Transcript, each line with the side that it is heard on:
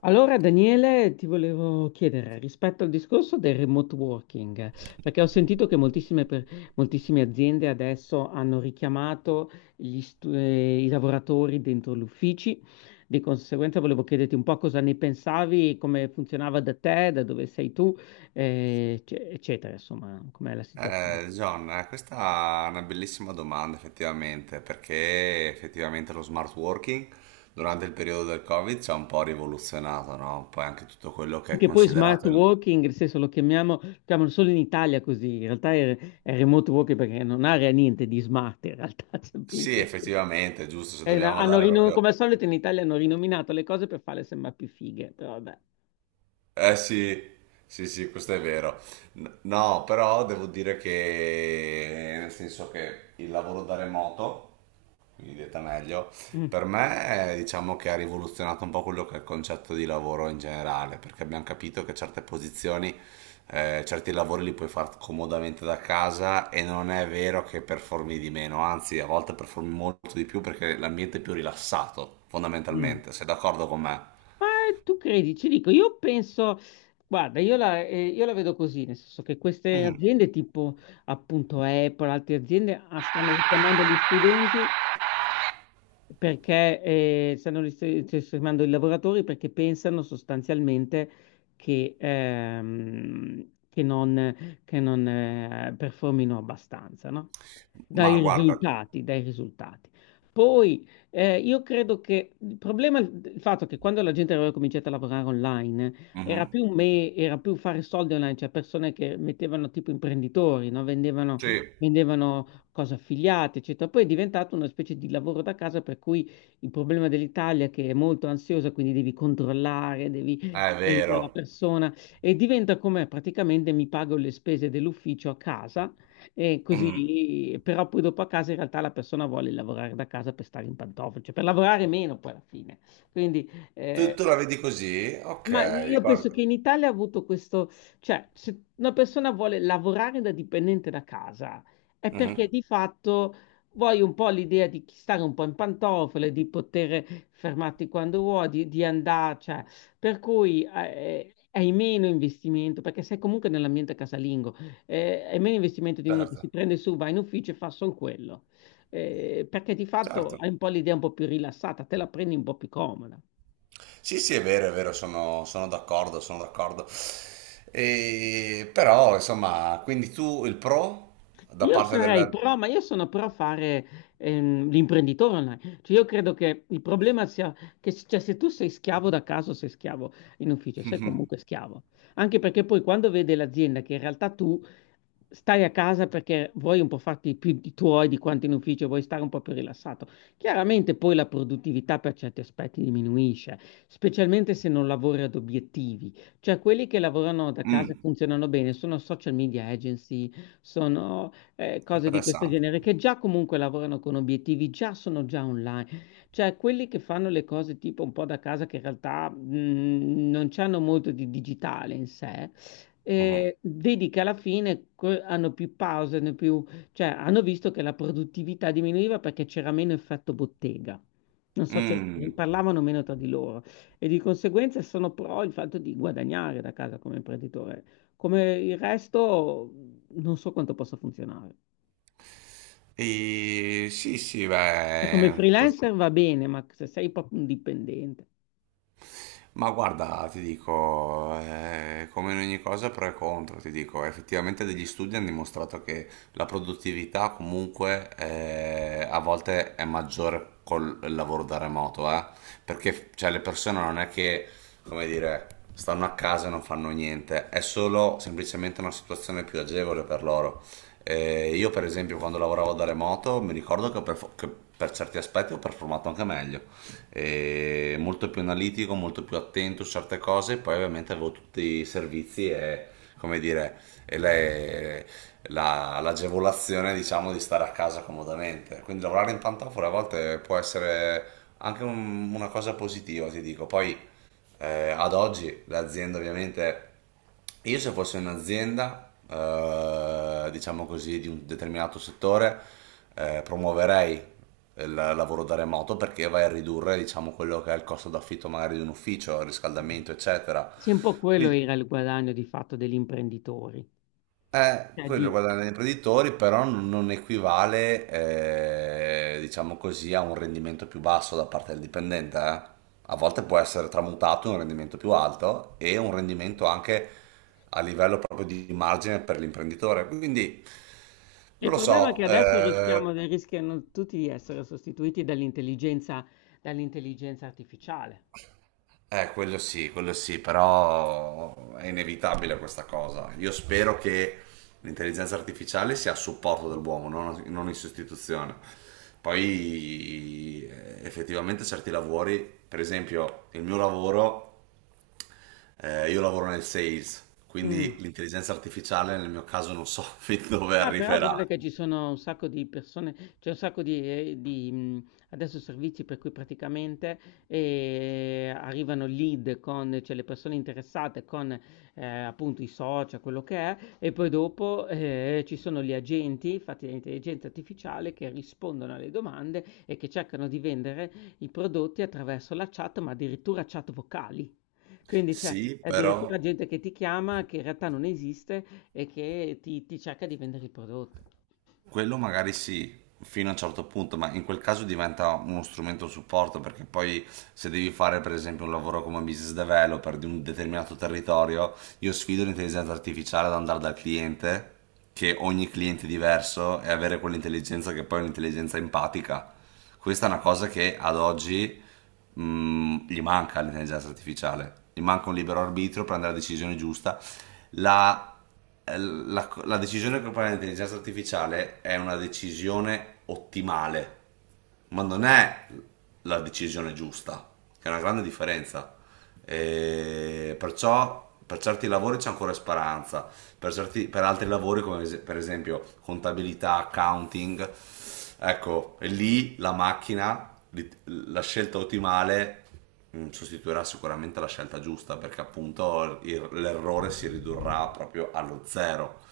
left: Allora, Daniele, ti volevo chiedere rispetto al discorso del remote working, perché ho sentito che moltissime, moltissime aziende adesso hanno richiamato i lavoratori dentro gli uffici, di conseguenza volevo chiederti un po' cosa ne pensavi, come funzionava da te, da dove sei tu, eccetera, insomma, com'è la situazione.
right: John, questa è una bellissima domanda effettivamente, perché effettivamente lo smart working durante il periodo del Covid ci ha un po' rivoluzionato, no? Poi anche tutto quello che
left: Sì,
right: è
left: che poi smart
right: considerato il.
left: working, nel senso lo chiamiamo, lo chiamano solo in Italia così, in realtà è remote working perché non ha niente di smart, in realtà
right: Sì,
left: semplicemente.
right: effettivamente, giusto, se
left: È una-
right: dobbiamo
left: hanno
right: dare
left: rino- Come
right: proprio.
left: al solito in Italia hanno rinominato le cose per farle sembrare più fighe, però vabbè.
right: Eh sì, sì, sì, questo è vero. No, però devo dire che, nel senso che il lavoro da remoto mi dite meglio.
left: Mm,
right: Per me, diciamo che ha rivoluzionato un po' quello che è il concetto di lavoro in generale, perché abbiamo capito che certe posizioni, certi lavori li puoi fare comodamente da casa e non è vero che performi di meno, anzi, a volte performi molto di più perché l'ambiente è più rilassato,
left: mm.
right: fondamentalmente. Sei d'accordo con me?
left: Ma tu credi, ci dico, io penso, guarda, io la vedo così, nel senso che queste
right: Mm,
left: aziende tipo appunto Apple, altre aziende ah, stanno richiamando gli studenti, perché stanno risparmiando i lavoratori perché pensano sostanzialmente che non, performino abbastanza, no?
right: ma
left: Dai
right: guarda.
left: risultati, dai risultati. Poi io credo che il fatto che quando la gente aveva cominciato a lavorare online era
right: Mhm.
left: era più fare soldi online, cioè persone che mettevano tipo imprenditori, no? Vendevano,
right: Sì,
left: vendevano cose affiliate, eccetera. Poi è diventato una specie di lavoro da casa per cui il problema dell'Italia è che è molto ansiosa, quindi devi controllare, devi
right: è
left: sempre la
right: vero.
left: persona e diventa come praticamente mi pago le spese dell'ufficio a casa e
right: Mm.
left: così, però poi dopo a casa in realtà la persona vuole lavorare da casa per stare in pantofole, cioè per lavorare meno poi alla fine. Quindi
right: Tu,
left: eh,
right: tu la vedi così?
left: ma
right: Ok,
left: io penso
right: guarda.
left: che in Italia ha avuto questo, cioè se una persona vuole lavorare da dipendente da casa è perché
right: Mhm.
left: di fatto vuoi un po' l'idea di stare un po' in pantofole, di poter fermarti quando vuoi, di andare, cioè, per cui hai meno investimento, perché sei comunque nell'ambiente casalingo, hai meno investimento di uno che si
right: Certo,
left: prende su, va in ufficio e fa solo quello. Perché di fatto
right: certo.
left: hai un po' l'idea un po' più rilassata, te la prendi un po' più comoda.
right: Sì, sì, è vero, sono d'accordo, sono d'accordo. E, però, insomma, quindi tu il pro da
left: Io
right: parte
left: sarei
right: della.
left: pro, ma io sono pro fare l'imprenditore online. Cioè, io credo che il problema sia cioè, se tu sei schiavo da caso, sei schiavo in ufficio, sei comunque schiavo. Anche perché poi quando vede l'azienda che in realtà tu stai a casa perché vuoi un po' farti più di tuoi di quanto in ufficio, vuoi stare un po' più rilassato. Chiaramente poi la produttività per certi aspetti diminuisce, specialmente se non lavori ad obiettivi. Cioè quelli che lavorano da casa e
right: Mm,
left: funzionano bene sono social media agency, sono cose di questo
right: interessante.
left: genere, che già comunque lavorano con obiettivi, già sono già online. Cioè quelli che fanno le cose tipo un po' da casa, che in realtà, non c'hanno molto di digitale in sé,
right: Mhm.
left: vedi che alla fine que hanno più pause, hanno più cioè hanno visto che la produttività diminuiva perché c'era meno effetto bottega. Non so, cioè
right: Mm.
left: parlavano meno tra di loro e di conseguenza sono pro il fatto di guadagnare da casa come imprenditore. Come il resto, non so quanto possa funzionare.
right: E, sì, sì,
left: Cioè, come
right: beh,
left: freelancer va bene, ma se sei proprio un dipendente,
right: ma guarda, ti dico, come in ogni cosa pro e contro, ti dico, effettivamente degli studi hanno dimostrato che la produttività comunque a volte è maggiore col lavoro da remoto, perché cioè, le persone non è che, come dire, stanno a casa e non fanno niente, è solo semplicemente una situazione più agevole per loro. Io per esempio quando lavoravo da remoto mi ricordo che per certi aspetti ho performato anche meglio, molto più analitico, molto più attento su certe cose. Poi ovviamente avevo tutti i servizi e, come dire, e l'agevolazione diciamo di stare a casa comodamente. Quindi lavorare in pantofole a volte può essere anche una cosa positiva, ti dico. Poi ad oggi l'azienda ovviamente, io se fossi un'azienda, diciamo così, di un determinato settore, promuoverei il lavoro da remoto perché vai a ridurre, diciamo, quello che è il costo d'affitto magari di un ufficio, il
left: mm.
right: riscaldamento, eccetera.
left: Sì, un po' quello era
right: Quindi,
left: il guadagno di fatto degli imprenditori. Cioè,
right: quello
left: di-
right: guadagna gli imprenditori, però non equivale, diciamo così, a un rendimento più basso da parte del dipendente. A volte può essere tramutato in un rendimento più alto e un rendimento anche a livello proprio di margine per l'imprenditore. Quindi
left: Il
right: non lo
left: problema è
right: so,
left: che adesso
right: eh,
left: rischiamo, rischiano tutti di essere sostituiti dall'intelligenza artificiale.
right: Eh, Quello sì, quello sì, però è inevitabile questa cosa. Io spero che l'intelligenza artificiale sia a supporto dell'uomo, non in sostituzione. Poi effettivamente certi lavori, per esempio il mio lavoro, io lavoro nel sales, quindi
left: Mm.
right: l'intelligenza artificiale nel mio caso non so fin dove
left: Ah, però guarda
right: arriverà.
left: che ci sono un sacco di persone, c'è un sacco adesso servizi per cui praticamente arrivano lead con, cioè le persone interessate con appunto i social, quello che è, e poi dopo ci sono gli agenti fatti da intelligenza artificiale che rispondono alle domande e che cercano di vendere i prodotti attraverso la chat, ma addirittura chat vocali. Quindi c'è
right: Sì, però.
left: addirittura gente che ti chiama che in realtà non esiste e che ti cerca di vendere il prodotto.
right: Quello magari sì, fino a un certo punto, ma in quel caso diventa uno strumento supporto perché poi se devi fare per esempio un lavoro come business developer di un determinato territorio, io sfido l'intelligenza artificiale ad andare dal cliente, che ogni cliente è diverso, e avere quell'intelligenza che poi è un'intelligenza empatica. Questa è una cosa che ad oggi gli manca all'intelligenza artificiale, gli manca un libero arbitrio, prendere la decisione giusta. La la decisione che prende l'intelligenza artificiale è una decisione ottimale, ma non è la decisione giusta, che è una grande differenza. E perciò per certi lavori c'è ancora speranza, per altri lavori come per esempio contabilità, accounting, ecco. E lì la macchina, la scelta ottimale sostituirà sicuramente la scelta giusta, perché appunto l'errore si ridurrà proprio allo zero.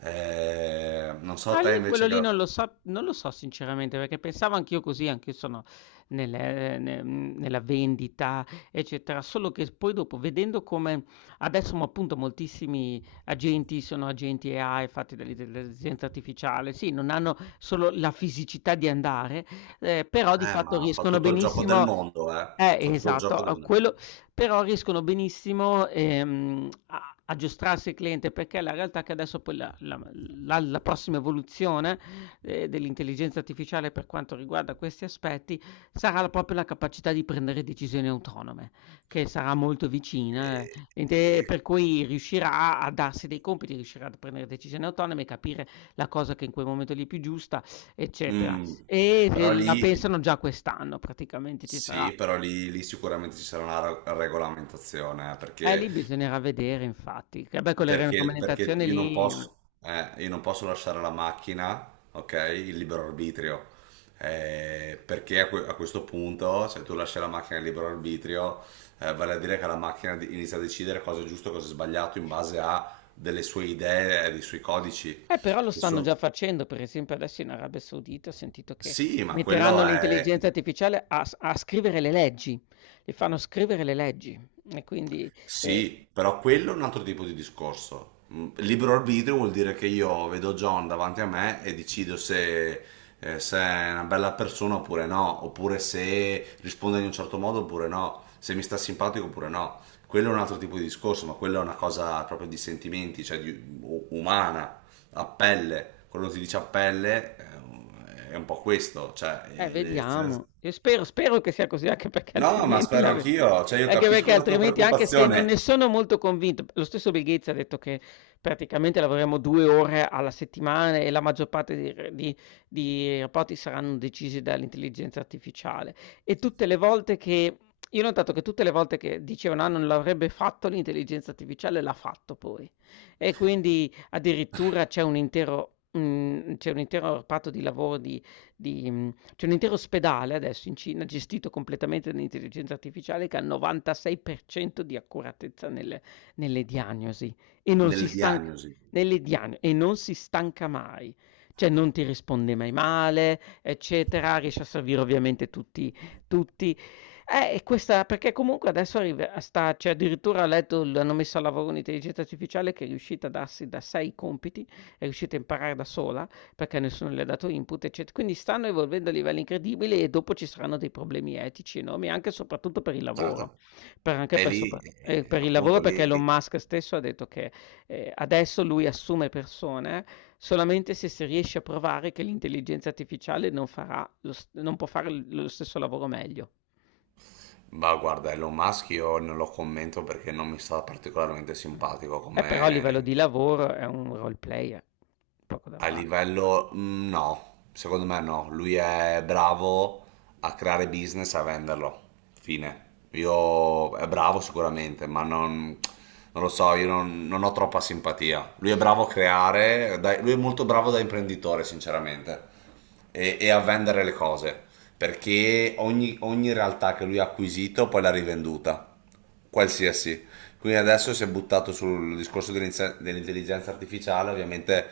right: Non so
left: Ah, lì
right: te
left: quello
right: invece che...
left: lì
right: la-
left: non lo so, non lo so sinceramente, perché pensavo anch'io così, anch'io sono nella vendita, eccetera, solo che poi dopo, vedendo come adesso mo, appunto moltissimi agenti sono agenti AI fatti dall'intelligenza artificiale, sì, non hanno solo la fisicità di andare, però di fatto
right: Ma fa
left: riescono
right: tutto il gioco del
left: benissimo...
right: mondo, eh. Fa tutto il
left: Esatto,
right: gioco del mondo.
left: quello, però riescono benissimo a aggiustarsi il cliente perché la realtà è che adesso poi la prossima evoluzione dell'intelligenza artificiale per quanto riguarda questi aspetti sarà proprio la capacità di prendere decisioni autonome, che sarà molto vicina,
right: E- e-
left: per cui riuscirà a darsi dei compiti, riuscirà a prendere decisioni autonome, capire la cosa che in quel momento lì è più giusta, eccetera.
right: mm.
left: E
right: Però
left: la
right: lì,
left: pensano già quest'anno, praticamente ci sarà.
right: sì, però lì sicuramente ci sarà una regolamentazione, perché
left: Lì bisognerà vedere, infatti. Che beh, con le
right: perché
left: raccomandazioni lì.
right: io non posso lasciare alla macchina, ok, il libero arbitrio. Perché a questo punto, se tu lasci la macchina il libero arbitrio, vale a dire che la macchina inizia a decidere cosa è giusto e cosa è sbagliato in base a delle sue idee e dei suoi codici,
left: Però lo
right: che
left: stanno
right: sono.
left: già facendo, per esempio adesso in Arabia Saudita ho sentito che
right: Sì, ma
left: metteranno
right: quello è.
left: l'intelligenza artificiale a scrivere le leggi, le fanno scrivere le leggi e quindi, ehm
right: Sì, però quello è un altro tipo di discorso. Libero arbitrio vuol dire che io vedo John davanti a me e decido se, se è una bella persona oppure no, oppure se risponde in un certo modo oppure no, se mi sta simpatico oppure no. Quello è un altro tipo di discorso, ma quella è una cosa proprio di sentimenti, cioè umana, a pelle. Quando si dice a pelle, è un po' questo, cioè... eh, nel senso-
left: Vediamo. Io spero spero che sia così, anche perché
right: No, ma
left: altrimenti
right: spero
left: la ve
right: anch'io, cioè io
left: anche
right: capisco
left: perché
right: la tua
left: altrimenti, anche se non ne
right: preoccupazione.
left: sono molto convinto lo stesso Bill Gates ha detto che praticamente lavoreremo 2 ore alla settimana e la maggior parte di r di rapporti saranno decisi dall'intelligenza artificiale. E tutte le volte che io ho notato che tutte le volte che dicevano: "Ah, non l'avrebbe fatto l'intelligenza artificiale", l'ha fatto poi. E quindi addirittura c'è un intero reparto di lavoro c'è un intero ospedale adesso in Cina gestito completamente dall'intelligenza artificiale che ha il 96% di accuratezza nelle diagnosi e non si
right: Nelle
left: stanca
right: diagnosi.
left: nelle diagno e non si stanca mai. Cioè non ti risponde mai male, eccetera, riesce a servire ovviamente tutti tutti e questa perché comunque adesso arrive a sta cioè addirittura ho letto l hanno messo a lavoro un'intelligenza artificiale che è riuscita a darsi da sé i compiti, è riuscita a imparare da sola, perché nessuno le ha dato input, ecce quindi stanno evolvendo a livelli incredibili e dopo ci saranno dei problemi etici enormi, anche e soprattutto per il lavoro,
right: Certo, e lì,
left: per il lavoro
right: appunto,
left: perché
right: lì,
left: Elon Musk stesso ha detto che, adesso lui assume persone solamente se si riesce a provare che l'intelligenza artificiale non può fare l lo stesso lavoro meglio.
right: ma guarda, Elon Musk io non lo commento perché non mi sta particolarmente
left: Mh.
right: simpatico
left: Però a livello
right: come.
left: di lavoro è un role player, poco da
right: A
left: fare.
right: livello, no, secondo me no. Lui è bravo a creare business e a venderlo. Fine. Io è bravo sicuramente, ma non, non lo so, io non ho troppa simpatia. Lui è bravo a lui è molto bravo da imprenditore, sinceramente, e a vendere le cose, perché ogni realtà che lui ha acquisito poi l'ha rivenduta qualsiasi. Quindi adesso si è buttato sul discorso dell'intelligenza artificiale, ovviamente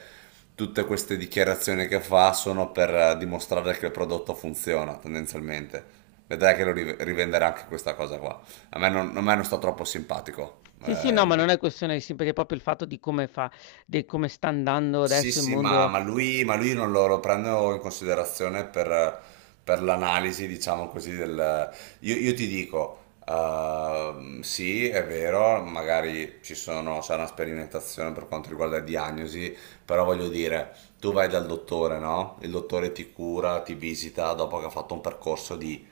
right: tutte queste dichiarazioni che fa sono per dimostrare che il prodotto funziona tendenzialmente. Vedrai che lo rivenderà anche questa cosa qua. A me non sta troppo simpatico
left: Sì, sì, no, ma
right: lui.
left: non è questione di sì, perché è proprio il fatto di come sta andando
right: Sì,
left: adesso il
right: sì, ma,
left: mondo.
right: ma lui, ma lui non lo prendo in considerazione per l'analisi, diciamo così, del. Io ti dico, sì, è vero, magari c'è una sperimentazione per quanto riguarda le diagnosi, però voglio dire, tu vai dal dottore, no? Il dottore ti cura, ti visita dopo che ha fatto un percorso di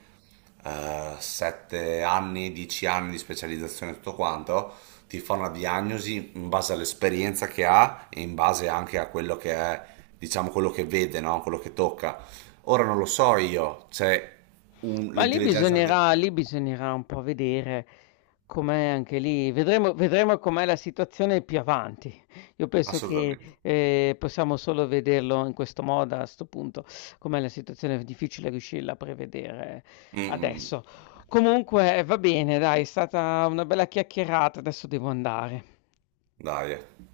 right: 7 anni, 10 anni di specializzazione e tutto quanto ti fa una diagnosi in base all'esperienza che ha e in base anche a quello che è, diciamo, quello che vede, no? Quello che tocca. Ora non lo so io, c'è l'intelligenza artificiale.
left: Lì bisognerà un po' vedere com'è anche lì, vedremo, vedremo com'è la situazione più avanti. Io penso che
right: Assolutamente.
left: possiamo solo vederlo in questo modo a questo punto, com'è la situazione è difficile riuscirla a prevedere
right: Mm, mm. Mm.
left: adesso. Comunque va bene, dai, è stata una bella chiacchierata, adesso devo andare.
right: Dai.